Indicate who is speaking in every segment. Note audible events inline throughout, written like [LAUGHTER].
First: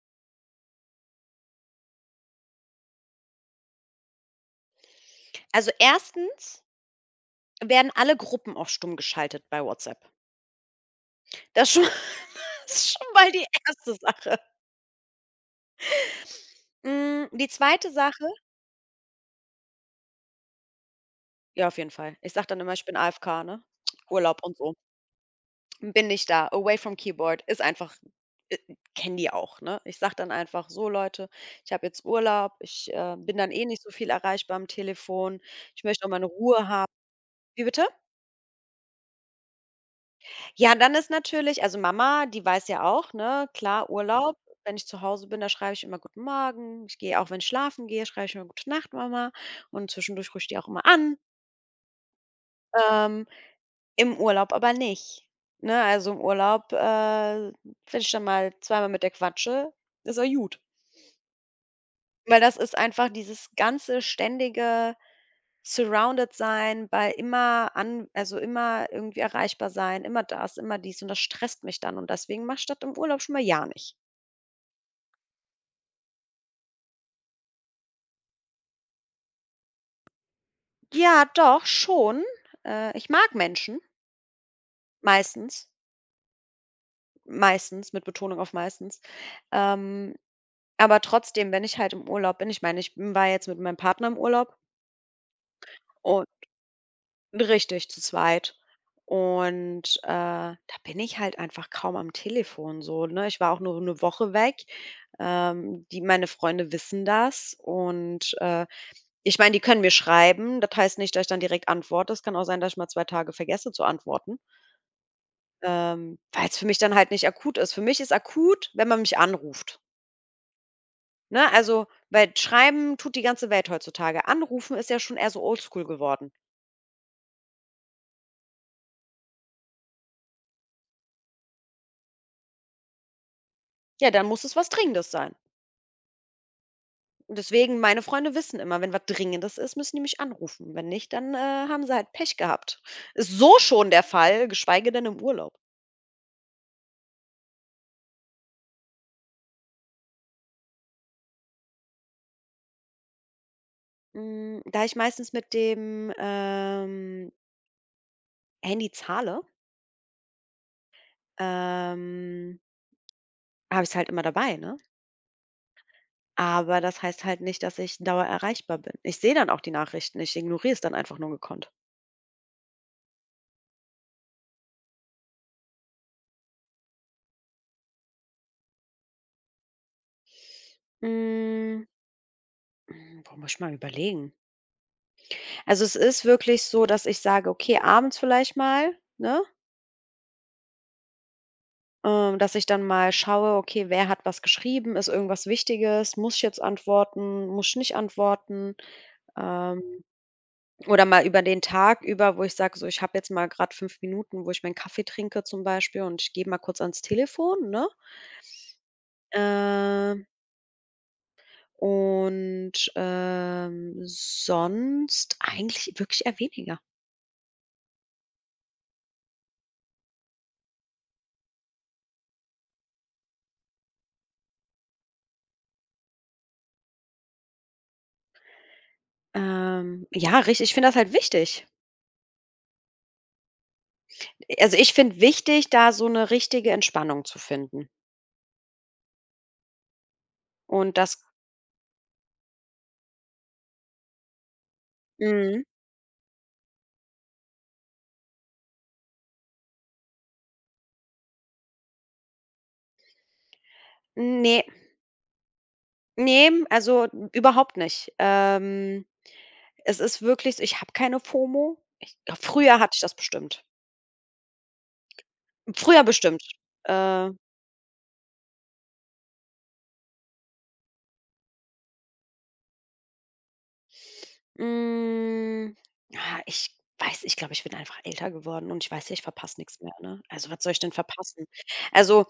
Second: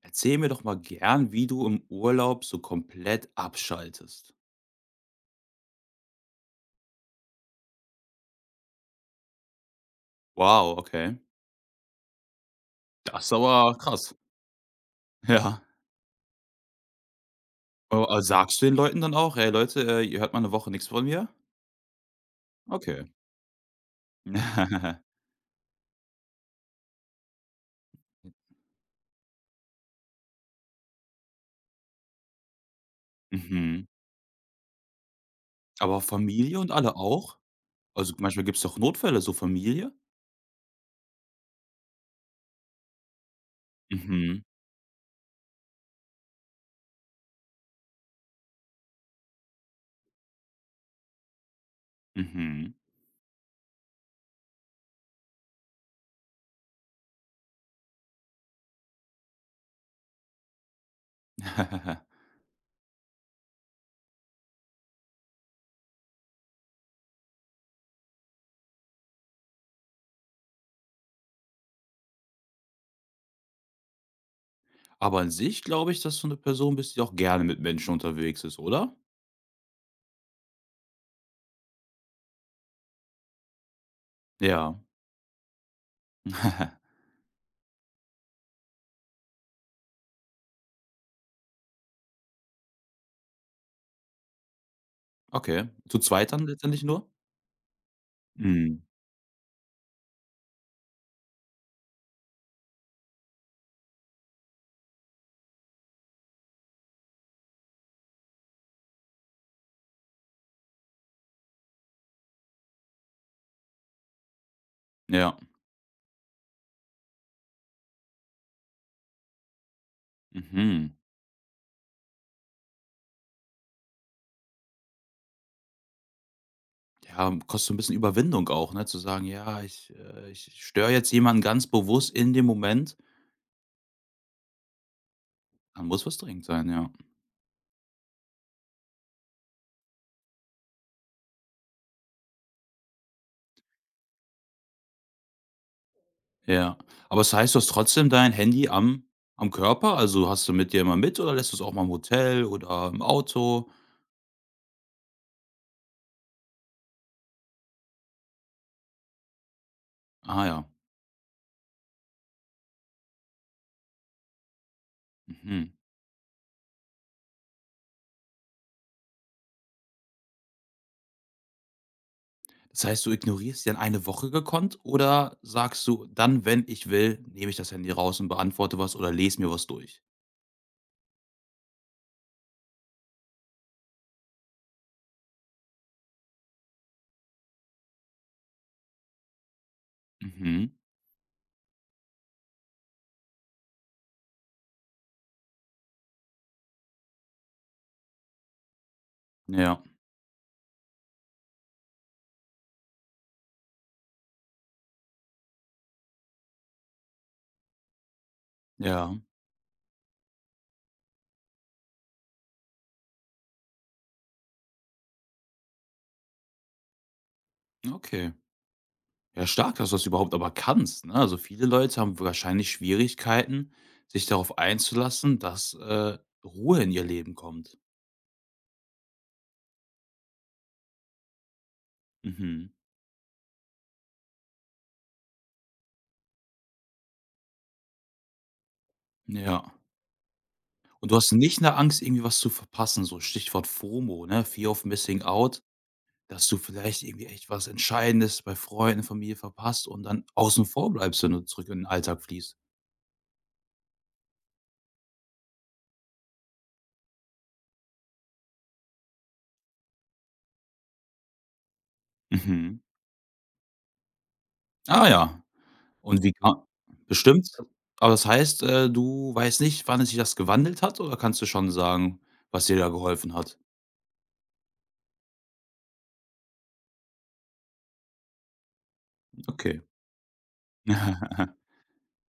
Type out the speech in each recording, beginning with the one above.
Speaker 1: Erzähl mir doch mal gern, wie du im Urlaub so komplett abschaltest.
Speaker 2: Also, erstens werden alle Gruppen auf stumm geschaltet bei WhatsApp.
Speaker 1: Wow, okay.
Speaker 2: Das schon [LAUGHS] das ist schon
Speaker 1: Das
Speaker 2: mal
Speaker 1: ist
Speaker 2: die
Speaker 1: aber
Speaker 2: erste
Speaker 1: krass.
Speaker 2: Sache.
Speaker 1: Ja.
Speaker 2: Hm, die zweite
Speaker 1: Aber,
Speaker 2: Sache.
Speaker 1: sagst du den Leuten dann auch: „Hey Leute, ihr hört mal eine Woche nichts von mir?“
Speaker 2: Ja, auf jeden Fall. Ich sage dann immer, ich bin
Speaker 1: Okay.
Speaker 2: AFK, ne? Urlaub und so.
Speaker 1: [LAUGHS]
Speaker 2: Bin nicht da, away from keyboard, ist einfach äh, kennen die auch, ne? Ich sage dann einfach: „So Leute, ich habe jetzt Urlaub, ich, bin dann eh nicht
Speaker 1: Mhm.
Speaker 2: so viel erreichbar am Telefon. Ich
Speaker 1: Aber
Speaker 2: möchte auch meine
Speaker 1: Familie
Speaker 2: Ruhe
Speaker 1: und
Speaker 2: haben."
Speaker 1: alle auch?
Speaker 2: Wie bitte?
Speaker 1: Also, manchmal gibt's doch Notfälle, so Familie?
Speaker 2: Ja, dann ist natürlich also Mama, die weiß ja auch, ne, klar, Urlaub.
Speaker 1: Mhm,
Speaker 2: Wenn ich zu Hause bin, da schreibe ich immer guten Morgen. Ich gehe auch wenn ich schlafen gehe, schreibe ich immer gute Nacht, Mama. Und zwischendurch rufe ich die auch immer an.
Speaker 1: mhm.
Speaker 2: Ähm, Im Urlaub aber nicht, ne? Also, im Urlaub, wenn ich dann mal zweimal mit der quatsche, ist er gut.
Speaker 1: [LAUGHS]
Speaker 2: Weil das ist einfach dieses ganze ständige surrounded sein, bei immer an also immer irgendwie erreichbar sein, immer das, immer dies und das stresst mich dann und deswegen mach ich das im Urlaub schon mal ja nicht.
Speaker 1: Aber an sich glaube ich, dass du eine Person bist, die auch gerne mit Menschen unterwegs ist, oder?
Speaker 2: Ja, doch, schon. Ich mag Menschen,
Speaker 1: Ja.
Speaker 2: meistens,
Speaker 1: [LAUGHS]
Speaker 2: meistens, mit Betonung auf meistens. Ähm, aber trotzdem, wenn ich halt im Urlaub bin ich meine, ich war jetzt mit meinem Partner im Urlaub
Speaker 1: Okay. Zu
Speaker 2: und
Speaker 1: zweit dann letztendlich nur?
Speaker 2: Richtig, zu zweit.
Speaker 1: Mhm,
Speaker 2: Und, da bin ich halt einfach kaum am Telefon so, ne? Ich war auch nur eine Woche weg. Die meine Freunde wissen das und, ich meine, die können mir schreiben. Das heißt nicht, dass ich dann direkt antworte. Es kann auch sein, dass ich mal 2 Tage vergesse zu antworten,
Speaker 1: ja.
Speaker 2: weil es für mich dann halt nicht akut ist. Für mich ist akut, wenn man mich anruft,
Speaker 1: Mhm.
Speaker 2: ne? Also, weil schreiben tut die ganze Welt heutzutage. Anrufen ist ja schon eher so oldschool geworden.
Speaker 1: Ja, kostet so 'n bisschen Überwindung auch, ne, zu sagen: „Ja, ich ich störe jetzt jemanden ganz bewusst in dem Moment.“
Speaker 2: Ja, dann muss es was Dringendes sein.
Speaker 1: Dann muss was dringend sein, ja.
Speaker 2: Und deswegen, meine Freunde wissen immer, wenn was Dringendes ist, müssen die mich anrufen. Wenn nicht, dann, haben sie halt Pech gehabt. Ist so schon der Fall, geschweige denn im Urlaub.
Speaker 1: Ja. Aber das heißt, du hast trotzdem dein Handy am Körper? Also, hast du mit dir immer mit oder lässt du es auch mal im Hotel oder im Auto?
Speaker 2: Hm, da ich meistens mit dem, Handy zahle,
Speaker 1: Ah ja.
Speaker 2: ähm, habe ich es halt immer dabei, ne?
Speaker 1: Mhm.
Speaker 2: Aber das heißt halt nicht, dass ich Dauer erreichbar bin. Ich sehe dann auch die Nachrichten, ich ignoriere es dann einfach nur gekonnt.
Speaker 1: Das heißt, du ignorierst dann eine Woche gekonnt oder sagst du: „Dann, wenn ich will, nehme ich das Handy raus und beantworte was oder lese mir was durch?“
Speaker 2: Hm, hm, boah, muss ich mal überlegen. Also, es ist wirklich so, dass ich sage: „Okay, abends vielleicht mal", ne?
Speaker 1: Mhm.
Speaker 2: Dass ich dann mal schaue, okay, wer hat was geschrieben? Ist irgendwas Wichtiges? Muss ich jetzt antworten? Muss ich nicht antworten?
Speaker 1: Ja.
Speaker 2: Ähm, oder mal über den Tag über, wo ich sage, so, ich habe jetzt mal gerade 5 Minuten, wo ich meinen Kaffee trinke zum Beispiel und ich gehe mal kurz ans Telefon, ne?
Speaker 1: Ja.
Speaker 2: Ähm, und sonst eigentlich wirklich eher weniger.
Speaker 1: Okay. Ja, stark, dass du das überhaupt aber kannst, ne? Also, viele Leute haben wahrscheinlich Schwierigkeiten, sich darauf einzulassen, dass, Ruhe in ihr Leben kommt.
Speaker 2: Ja, richtig. Ich finde das halt wichtig.
Speaker 1: Mhm.
Speaker 2: Also ich finde wichtig, da so eine richtige Entspannung zu finden.
Speaker 1: Ja.
Speaker 2: Und
Speaker 1: Und du
Speaker 2: das.
Speaker 1: hast nicht 'ne Angst, irgendwie was zu verpassen, so Stichwort FOMO, ne, Fear of Missing Out,
Speaker 2: Mhm.
Speaker 1: dass du vielleicht irgendwie echt was Entscheidendes bei Freunden, Familie verpasst und dann außen vor bleibst, wenn du zurück in den Alltag fließt.
Speaker 2: Ne, ne, also überhaupt nicht. Es ist wirklich so ich habe keine FOMO. Ich
Speaker 1: Mhm.
Speaker 2: Früher hatte ich das bestimmt.
Speaker 1: Ah ja.
Speaker 2: Früher
Speaker 1: Und wie
Speaker 2: bestimmt.
Speaker 1: ka
Speaker 2: Äh
Speaker 1: bestimmt. Aber das heißt, du weißt nicht, wann es sich das gewandelt hat oder kannst du schon sagen, was dir da geholfen hat?
Speaker 2: Hm, ja, ich weiß ich glaube, ich bin einfach älter geworden und ich weiß ja, ich verpasse
Speaker 1: Okay.
Speaker 2: nix mehr, ne? Also, was soll ich denn verpassen?
Speaker 1: [LAUGHS]
Speaker 2: Also,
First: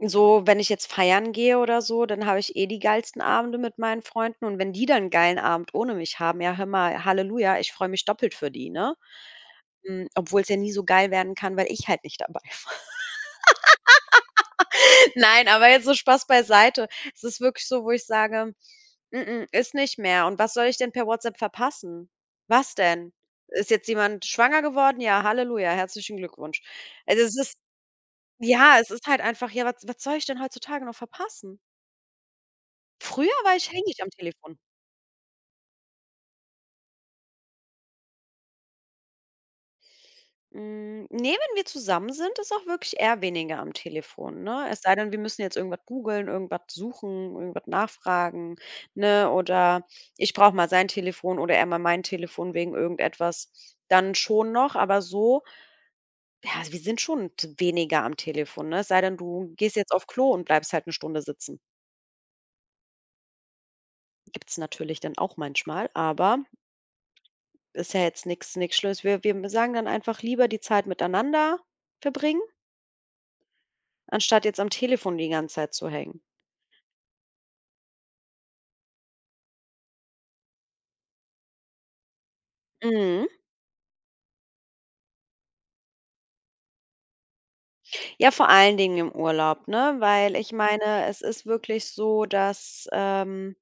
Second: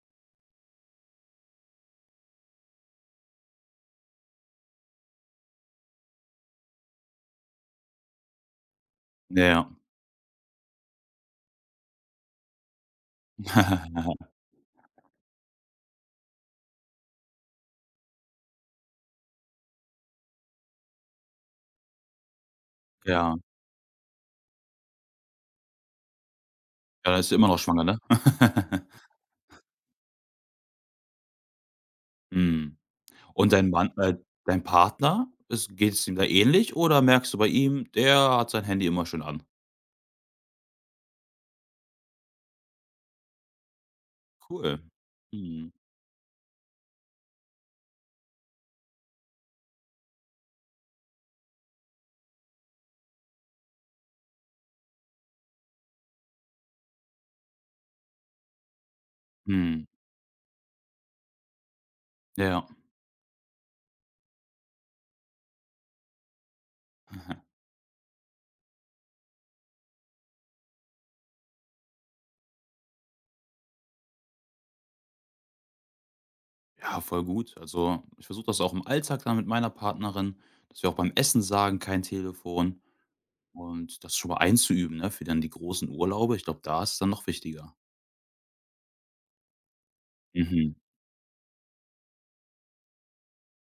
Speaker 2: so, wenn ich jetzt feiern gehe oder so, dann habe ich eh die geilsten Abende mit meinen Freunden und wenn die dann 'n geilen Abend ohne mich haben, ja, hör mal, Halleluja, ich freue mich doppelt für die, ne?
Speaker 1: Ja.
Speaker 2: Hm, obwohl's ja nie so geil werden kann, weil ich halt nicht dabei [LAUGHS] war.
Speaker 1: [LAUGHS]
Speaker 2: Nein, aber jetzt so Spaß beiseite. Es ist wirklich so, wo ich sage: „Mm, mm, ist nicht mehr." Und was soll ich denn per WhatsApp verpassen? Was denn?
Speaker 1: Ja.
Speaker 2: Ist jetzt jemand schwanger geworden? Ja, Halleluja, herzlichen Glückwunsch.
Speaker 1: Ja, dann
Speaker 2: Also,
Speaker 1: ist sie
Speaker 2: es
Speaker 1: immer noch
Speaker 2: ist
Speaker 1: schwanger, ne?
Speaker 2: ja,
Speaker 1: [LAUGHS]
Speaker 2: es ist halt einfach ja, was was soll ich denn heutzutage noch verpassen?
Speaker 1: Mhm.
Speaker 2: Früher
Speaker 1: Und
Speaker 2: war
Speaker 1: dein
Speaker 2: ich
Speaker 1: Mann
Speaker 2: hängig am Telefon.
Speaker 1: dein Partner, geht's ihm da ähnlich oder merkst du bei ihm, der hat sein Handy immer schön an?
Speaker 2: Hm, ne, wenn wir zusammen sind, ist auch wirklich eher weniger am Telefon, ne?
Speaker 1: Cool.
Speaker 2: Es sei denn, wir müssen jetzt
Speaker 1: Mhm.
Speaker 2: irgendwas googeln, irgendwas suchen, irgendwas nachfragen, ne? Oder ich brauche mal sein Telefon oder er mal mein Telefon wegen irgendetwas. Dann schon noch, aber so ja, also wir sind schon t weniger am Telefon, ne? Es sei denn, du gehst
Speaker 1: Mhm.
Speaker 2: jetzt auf Klo und bleibst halt eine Stunde sitzen.
Speaker 1: Ja.
Speaker 2: Gibt's natürlich dann auch manchmal, aber
Speaker 1: [LAUGHS]
Speaker 2: ist ja jetzt nichts, nichts Schlimmes. Wir wir sagen dann einfach lieber die Zeit miteinander verbringen anstatt jetzt am Telefon die ganze Zeit zu hängen.
Speaker 1: Ja, voll gut. Also, ich versuche das auch im Alltag dann mit meiner Partnerin, dass wir auch beim Essen sagen: „Kein Telefon.“
Speaker 2: Mhm.
Speaker 1: Und das schon mal einzuüben, ne, für dann die großen Urlaube. Ich glaube, da ist es dann noch wichtiger.
Speaker 2: Ja, vor allen Dingen im Urlaub, ne? Weil ich
Speaker 1: Mhm.
Speaker 2: meine, es ist wirklich so, dass,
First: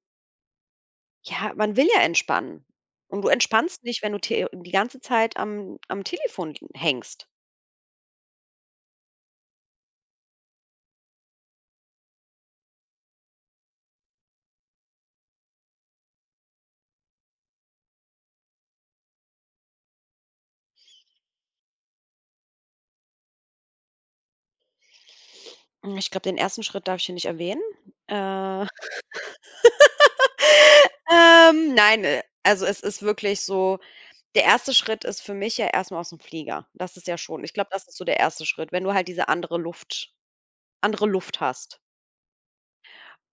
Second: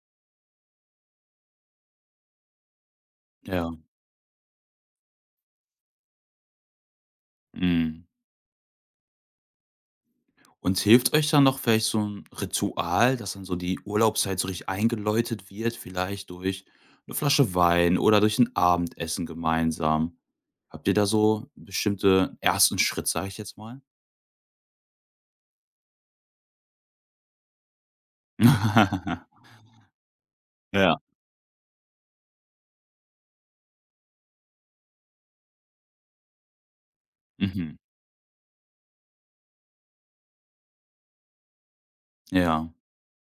Speaker 2: ja, man will ja entspannen. Und du
Speaker 1: Ja.
Speaker 2: entspannst nicht, wenn du te die ganze Zeit am Telefon l hängst.
Speaker 1: Mhm. Und hilft euch dann noch vielleicht so ein Ritual, dass dann so die Urlaubszeit so richtig eingeläutet wird, vielleicht durch eine Flasche Wein oder durch ein Abendessen gemeinsam? Habt ihr da so bestimmte ersten Schritt, sage ich jetzt mal?
Speaker 2: Hm, ich glaube, den ersten Schritt darf ich hier nicht erwähnen. Äh,
Speaker 1: [LAUGHS] Ja.
Speaker 2: [LAUGHS] nein, also es ist wirklich so der erste Schritt ist für mich ja erstmal aus dem Flieger. Das ist ja schon ich glaube,
Speaker 1: Mhm.
Speaker 2: das ist so der erste Schritt, wenn du halt diese andere Luft hast.
Speaker 1: Ja.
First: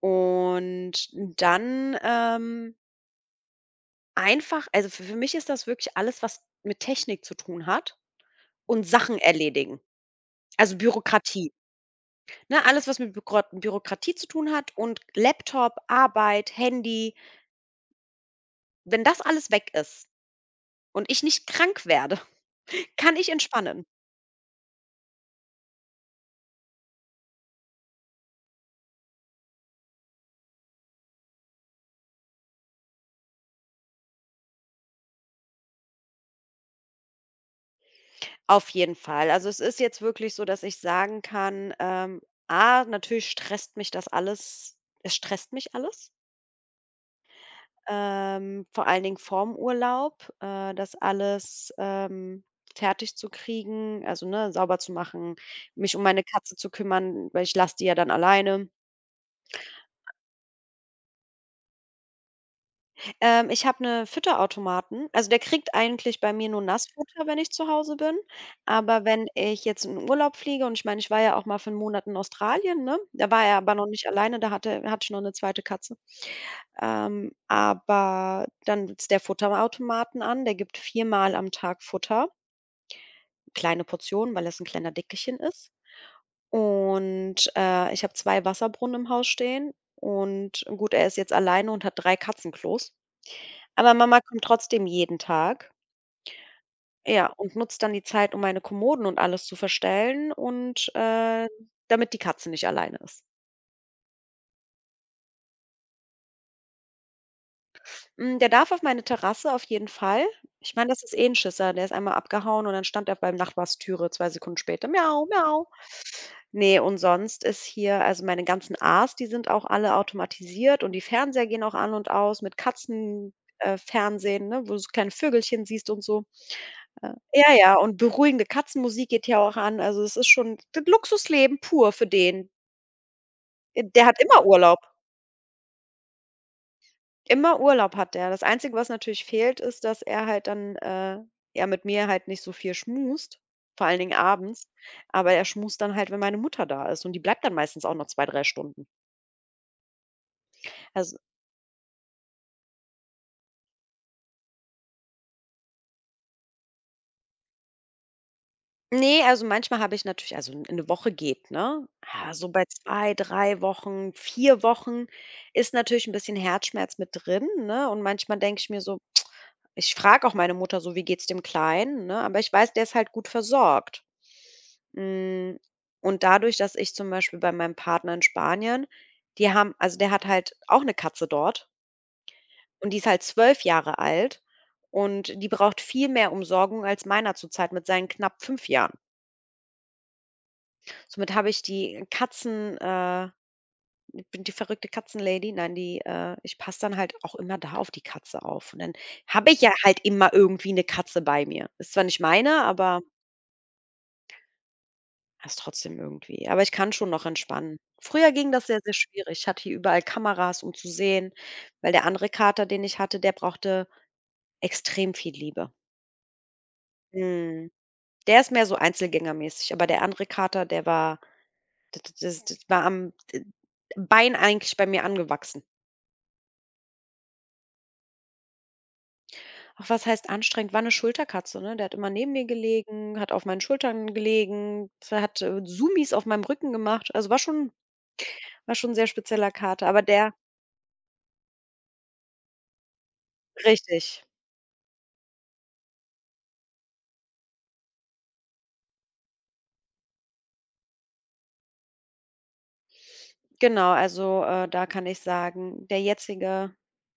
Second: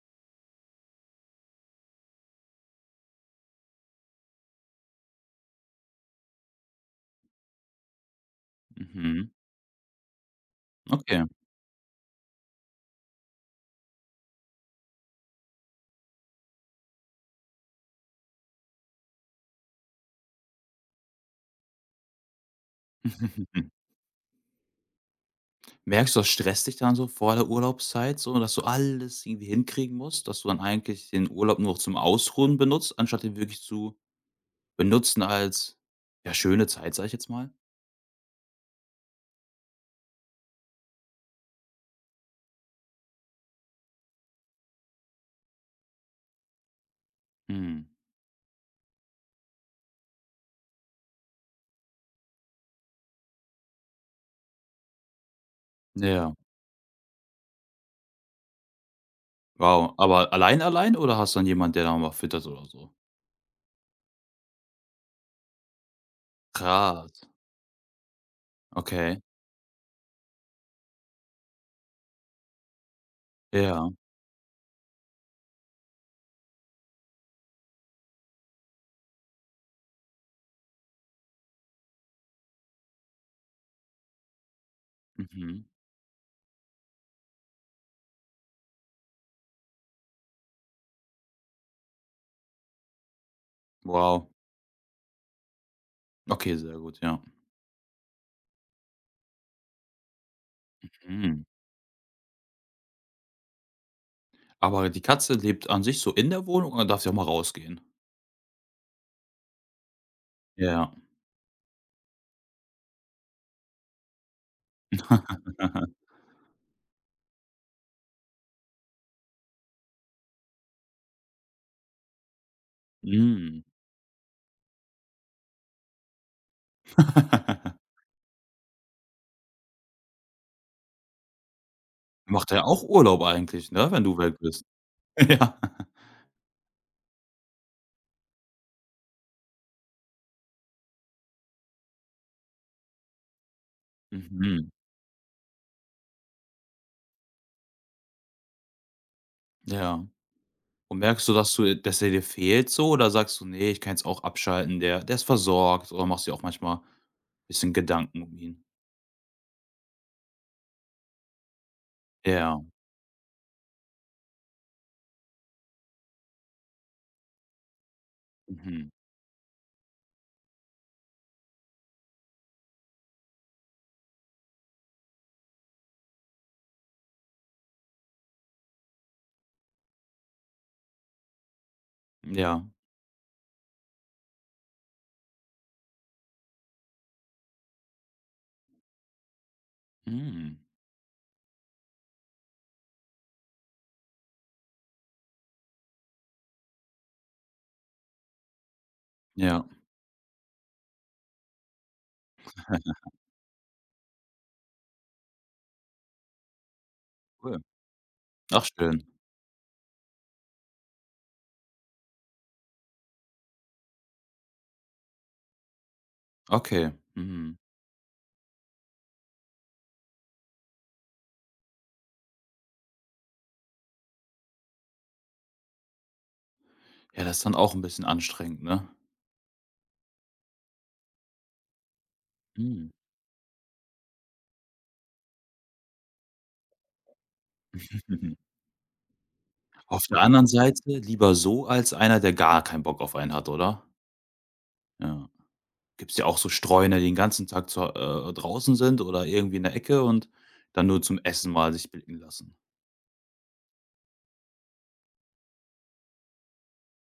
Speaker 2: Und dann, einfach also, für mich ist das wirklich alles, was mit Technik zu tun hat und Sachen
Speaker 1: Mhm.
Speaker 2: erledigen, also
Speaker 1: Okay.
Speaker 2: Bürokratie, ne? Alles, was mit Bürokratie zu tun hat und Laptop, Arbeit, Handy. Wenn das alles weg ist und ich nicht krank werde, [LAUGHS] kann ich
Speaker 1: [LAUGHS]
Speaker 2: entspannen,
Speaker 1: Merkst du, das stresst dich dann so vor der Urlaubszeit so, dass du alles irgendwie hinkriegen musst, dass du dann eigentlich den Urlaub nur noch zum Ausruhen benutzt, anstatt ihn wirklich zu benutzen als, ja, schöne Zeit, sage ich jetzt mal?
Speaker 2: auf jeden Fall. Also, es ist jetzt wirklich so, dass ich sagen kann, A, natürlich stresst mich das alles es stresst mich alles.
Speaker 1: Mhm.
Speaker 2: Vor allen Dingen vorm Urlaub, das alles, fertig zu kriegen, also, ne, sauber zu machen, mich um meine
Speaker 1: Ja.
Speaker 2: Katze zu kümmern, weil ich lasse die ja dann alleine.
Speaker 1: Wow. Aber allein oder hast du dann jemand, der da mal füttert oder so?
Speaker 2: Ich habe 'ne Fütterautomaten. Also, der kriegt eigentlich bei mir nur
Speaker 1: Krass.
Speaker 2: Nassfutter, wenn ich zu Hause bin. Aber
Speaker 1: Okay.
Speaker 2: wenn ich jetzt in Urlaub fliege und ich meine, ich war ja auch mal für 'n Monat in Australien, ne? Da war er aber noch
Speaker 1: Ja.
Speaker 2: nicht alleine, da hatte ich noch 'ne 2. Katze. Aber dann ist der Futterautomaten an, der gibt viermal am Tag Futter. Kleine Portionen, weil es ein kleiner Dickerchen
Speaker 1: Mhm.
Speaker 2: ist. Und, ich habe 2 Wasserbrunnen im Haus stehen und gut, er ist jetzt alleine und hat 3 Katzenklos. Aber Mama
Speaker 1: Wow.
Speaker 2: kommt trotzdem jeden Tag,
Speaker 1: Okay, sehr gut, ja.
Speaker 2: ja, und nutzt dann die Zeit, um meine Kommoden und alles zu verstellen und,
Speaker 1: Mhm.
Speaker 2: damit die Katze nicht alleine ist.
Speaker 1: Aber die Katze lebt an sich so in der Wohnung oder darf sie auch mal rausgehen?
Speaker 2: Hm, der darf auf meine Terrasse auf jeden Fall. Ich meine,
Speaker 1: Ja.
Speaker 2: das ist eh 'n Schisser, der ist einmal abgehauen und dann stand er beim Nachbarstüre 2 Sekunden später: „Miau, miau."
Speaker 1: [LAUGHS]
Speaker 2: Nee und sonst ist hier also meine ganzen A's, die sind auch alle automatisiert und die Fernseher gehen auch an und aus mit Katzen
Speaker 1: Mhm.
Speaker 2: Fernsehen, ne, wo du so kleine Vögelchen siehst und so. Ja,
Speaker 1: [LAUGHS]
Speaker 2: ja, und beruhigende Katzenmusik geht ja auch an. Also, es ist schon d Luxusleben pur für den.
Speaker 1: Macht er auch Urlaub eigentlich, ne, wenn
Speaker 2: Der
Speaker 1: du
Speaker 2: hat
Speaker 1: weg
Speaker 2: immer
Speaker 1: bist?
Speaker 2: Urlaub.
Speaker 1: [LAUGHS] Ja.
Speaker 2: Immer Urlaub hat der. Das Einzige, was natürlich fehlt, ist, dass er halt dann, ja, mit mir halt nicht so viel schmust, vor allen Dingen abends.
Speaker 1: Mhm,
Speaker 2: Aber er schmust dann halt, wenn meine Mutter da ist und die bleibt dann meistens auch noch 2, 3 Stunden.
Speaker 1: ja. Und
Speaker 2: Also.
Speaker 1: merkst du, dass der dir fehlt so oder sagst du: nee, ich kann jetzt auch abschalten, der ist versorgt“, oder machst dir auch manchmal ein bisschen Gedanken um ihn?
Speaker 2: Nee, also manchmal habe ich natürlich also n- eine Woche geht, ne? Ah, so
Speaker 1: Ja.
Speaker 2: bei 2, 3 Wochen, 4 Wochen ist natürlich ein bisschen Herzschmerz mit drin, ne? Und manchmal denke ich mir
Speaker 1: Mhm.
Speaker 2: so ich frage auch meine Mutter so: „Wie geht's dem Kleinen?", ne? Aber ich weiß, der ist halt gut versorgt. Hm, und dadurch, dass ich zum Beispiel bei meinem Partner in Spanien die haben also der hat halt auch eine Katze dort
Speaker 1: Ja.
Speaker 2: und die ist halt 12 Jahre alt und die braucht viel mehr Umsorgung als meiner zurzeit mit seinen knapp 5 Jahren.
Speaker 1: Mhm.
Speaker 2: Somit habe ich die Katzen bin die verrückte Katzenlady. Nein, die ich passe dann halt auch immer da auf die Katze auf. Und dann habe ich
Speaker 1: Ja.
Speaker 2: ja halt immer irgendwie eine Katze bei mir. Ist zwar nicht meine, aber
Speaker 1: [LAUGHS]
Speaker 2: ist trotzdem irgendwie aber ich kann schon noch
Speaker 1: Cool.
Speaker 2: entspannen. Früher ging
Speaker 1: Ach
Speaker 2: das sehr, sehr
Speaker 1: schön.
Speaker 2: schwierig. Ich hatte hier überall Kameras, um zu sehen, weil der andere Kater, den ich hatte, der brauchte extrem viel Liebe.
Speaker 1: Okay. Mhm.
Speaker 2: Mhm. Der ist mehr so einzelgängermäßig, aber der andere Kater, der war d das das war am Bein eigentlich bei mir angewachsen.
Speaker 1: Ja, das ist dann auch ein bisschen anstrengend, ne?
Speaker 2: Ach, was heißt anstrengend? War eine Schulterkatze, ne? Der hat immer neben mir
Speaker 1: Mhm.
Speaker 2: gelegen, hat auf meinen Schultern gelegen, der hat, Zoomies auf meinem Rücken gemacht. Also, war schon
Speaker 1: [LAUGHS]
Speaker 2: war schon 'n sehr spezieller Kater, aber
Speaker 1: Auf der
Speaker 2: der
Speaker 1: anderen Seite lieber so als einer, der gar keinen Bock auf einen hat, oder?
Speaker 2: richtig,
Speaker 1: Ja. Gibt's ja auch so Streuner, die den ganzen Tag zu draußen sind oder irgendwie in der Ecke und dann nur zum Essen mal sich blicken lassen.
Speaker 2: genau. Also, da kann ich sagen, der jetzige,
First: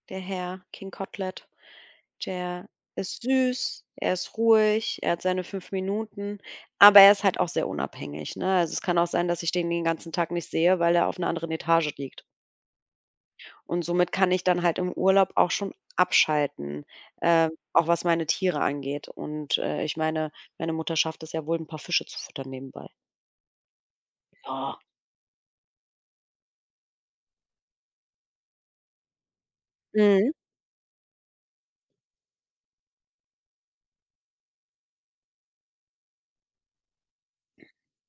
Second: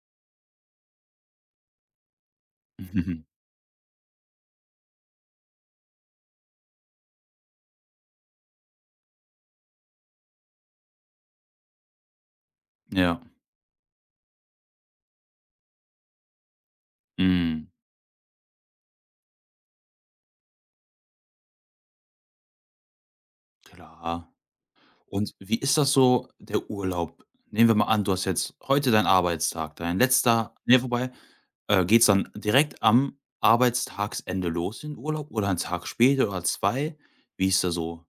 Speaker 2: der Herr King Kotlet, der
Speaker 1: [LAUGHS]
Speaker 2: ist
Speaker 1: Mhm.
Speaker 2: süß, er ist ruhig, er hat seine 5 Minuten, aber er ist halt auch sehr unabhängig, ne? Also, es kann auch sein, dass ich den ganzen Tag nicht sehe, weil er auf einer anderen Etage liegt.
Speaker 1: Ja,
Speaker 2: Und somit kann ich dann halt im Urlaub auch schon abschalten,
Speaker 1: mhm,
Speaker 2: auch was meine Tiere angeht. Und, ich meine, meine Mutter schafft es ja wohl, ein paar Fische zu füttern nebenbei.
Speaker 1: klar.
Speaker 2: Ja.
Speaker 1: Und wie ist das so der Urlaub? Nehmen wir mal an, du hast jetzt heute deinen Arbeitstag, dein
Speaker 2: Mhm.
Speaker 1: letzter ne, vorbei. Geht's dann direkt am Arbeitstagsende los in den Urlaub oder 'n Tag später oder 2? Wie ist da so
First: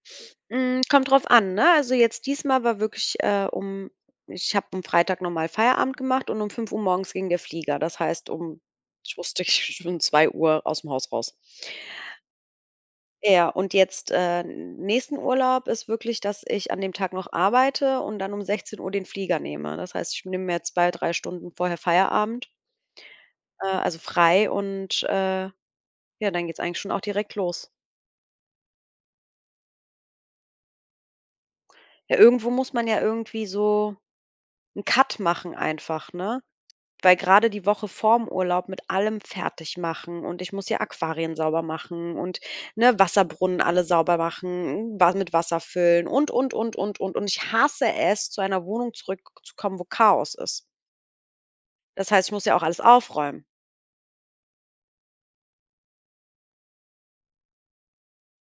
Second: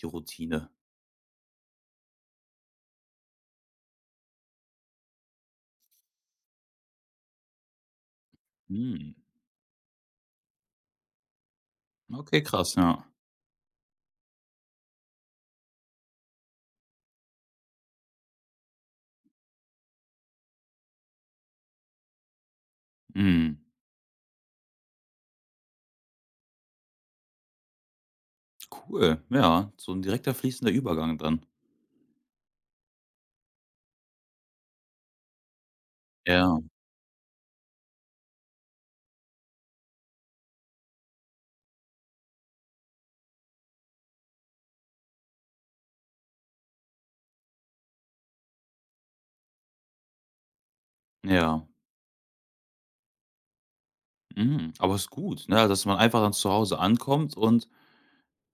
Speaker 1: die Routine?
Speaker 2: Hm, kommt drauf an, ne? Also, jetzt diesmal war wirklich, um ich habe am Freitag normal Feierabend gemacht und um 5 Uhr morgens ging der Flieger. Das heißt, um
Speaker 1: Mhm,
Speaker 2: ich wusste [LAUGHS] ich bin um 2 Uhr aus dem Haus raus.
Speaker 1: okay, krass, ja.
Speaker 2: Ja, und jetzt, nächsten Urlaub ist wirklich, dass ich an dem Tag noch arbeite und dann um 16 Uhr den Flieger nehme. Das heißt, ich nehme mir jetzt 2, 3 Stunden vorher Feierabend,
Speaker 1: Mhm,
Speaker 2: also frei und, ja, dann geht's eigentlich schon auch direkt los.
Speaker 1: cool, ja, so ein direkter fließender Übergang dann.
Speaker 2: Ja, irgendwo muss man ja irgendwie so 'n Cut machen einfach, ne?
Speaker 1: Ja.
Speaker 2: Weil gerade die Woche vorm Urlaub mit allem fertig machen und ich muss ja Aquarien sauber machen und, ne, Wasserbrunnen alle sauber machen, was mit Wasser füllen und, und. Und ich hasse es, zu einer Wohnung zurückzukommen, wo Chaos ist.
Speaker 1: Ja,
Speaker 2: Das heißt, ich muss ja auch alles aufräumen.
Speaker 1: mhm, aber ist gut, ne, also, dass man einfach dann zu Hause ankommt und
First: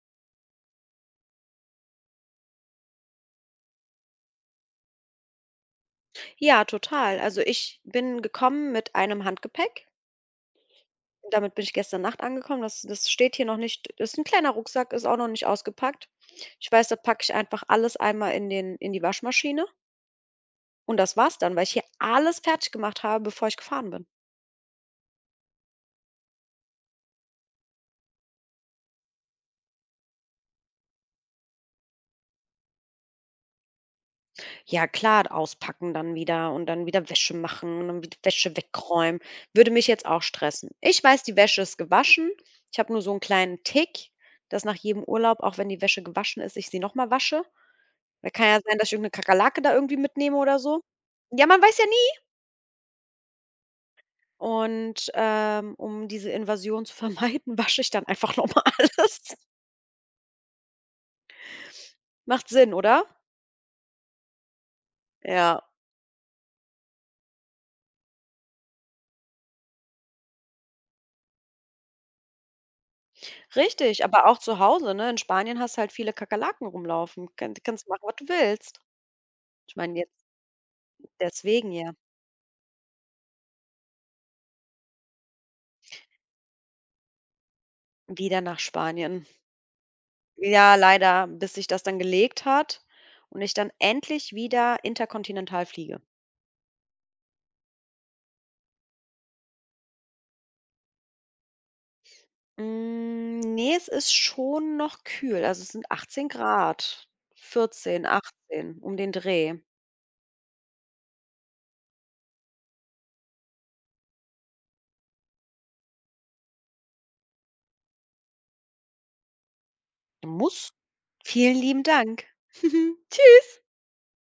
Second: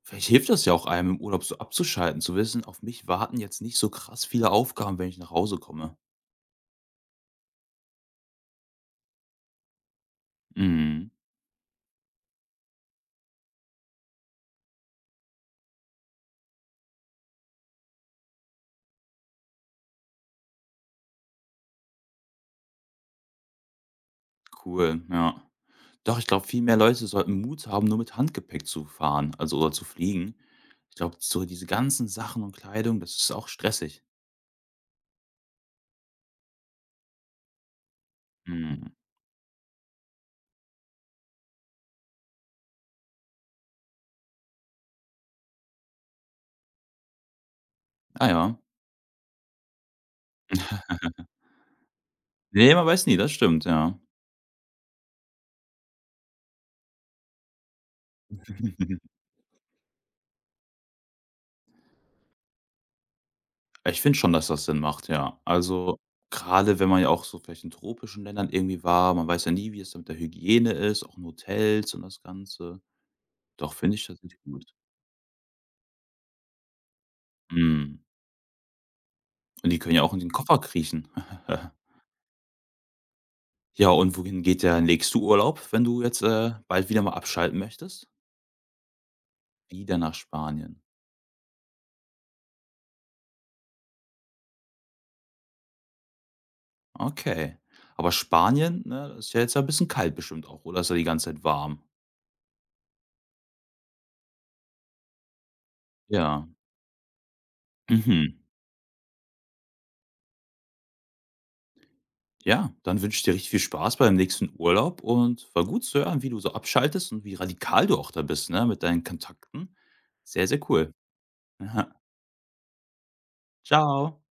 Speaker 1: vielleicht hilft das ja auch einem im Urlaub so abzuschalten, zu wissen: „Auf mich warten jetzt nicht so krass viele Aufgaben, wenn ich nach Hause komme.“
Speaker 2: Ja, total. Also, ich bin gekommen mit einem Handgepäck.
Speaker 1: Mhm,
Speaker 2: Damit bin ich gestern Nacht angekommen. Das das steht hier noch nicht ist ein kleiner Rucksack, ist auch noch nicht ausgepackt. Ich weiß, da packe ich einfach alles einmal in den in die Waschmaschine. Und das war's dann, weil ich hier alles fertig gemacht habe, bevor ich gefahren bin.
Speaker 1: cool, ja. Doch, ich glaube, viel mehr Leute sollten Mut haben, nur mit Handgepäck zu fahren, also oder zu fliegen. Ich glaube, so diese ganzen Sachen und Kleidung, das ist auch stressig.
Speaker 2: Ja klar, auspacken dann wieder und dann wieder Wäsche machen und dann wieder Wäsche
Speaker 1: Mhm.
Speaker 2: wegräumen. Würde mich jetzt auch stressen. Ich weiß, die Wäsche ist gewaschen. Ich habe nur so einen kleinen Tick, dass nach jedem Urlaub, auch wenn die Wäsche gewaschen ist, ich sie noch mal wasche,
Speaker 1: Ah
Speaker 2: weil kann
Speaker 1: ja.
Speaker 2: ja sein, dass ich irgendeine 'ne Kakerlake da irgendwie mitnehme oder so. Ja, man weiß ja nie.
Speaker 1: Ne, man weiß nie, das stimmt, ja.
Speaker 2: Und, um diese Invasion zu vermeiden, [LAUGHS] wasche ich dann einfach noch mal [LAUGHS]
Speaker 1: [LAUGHS]
Speaker 2: alles. Macht Sinn, oder?
Speaker 1: Ja, ich finde schon, dass das Sinn macht, ja.
Speaker 2: Ja.
Speaker 1: Also, gerade, wenn man ja auch so vielleicht in tropischen Ländern irgendwie war, man weiß ja nie, wie es da mit der Hygiene ist, auch in Hotels und das Ganze. Doch, finde
Speaker 2: Richtig,
Speaker 1: ich
Speaker 2: aber auch
Speaker 1: tatsächlich
Speaker 2: zu
Speaker 1: gut.
Speaker 2: Hause, ne? In Spanien hast du halt viele Kakerlaken rumlaufen. Kannst
Speaker 1: Mhm.
Speaker 2: machen, was du willst.
Speaker 1: Und
Speaker 2: Ich
Speaker 1: die können
Speaker 2: meine,
Speaker 1: ja auch
Speaker 2: jetzt
Speaker 1: in den Koffer kriechen. [LAUGHS]
Speaker 2: deswegen ja
Speaker 1: Ja, und wohin geht der nächste Urlaub, wenn du jetzt, bald wieder mal abschalten möchtest?
Speaker 2: wieder nach Spanien.
Speaker 1: Wieder nach
Speaker 2: Ja,
Speaker 1: Spanien.
Speaker 2: leider, bis sich das dann gelegt hat und ich dann endlich wieder interkontinental fliege.
Speaker 1: Okay. Aber Spanien, ne, ist ja jetzt ja 'n bisschen kalt bestimmt auch, oder ist ja die ganze Zeit warm?
Speaker 2: Hm, ne, es ist schon noch kühl. Also, es sind 18
Speaker 1: Ja.
Speaker 2: Grad, 14,
Speaker 1: Mhm.
Speaker 2: 18, um den Dreh.
Speaker 1: Ja, dann wünsche ich dir richtig viel Spaß beim nächsten Urlaub und war gut zu hören, wie du so abschaltest und wie radikal du auch da bist, ne, mit deinen Kontakten. Sehr, sehr
Speaker 2: Muss.
Speaker 1: cool.
Speaker 2: Vielen lieben
Speaker 1: [LAUGHS]
Speaker 2: Dank. [LAUGHS] Tschüss.
Speaker 1: Ciao.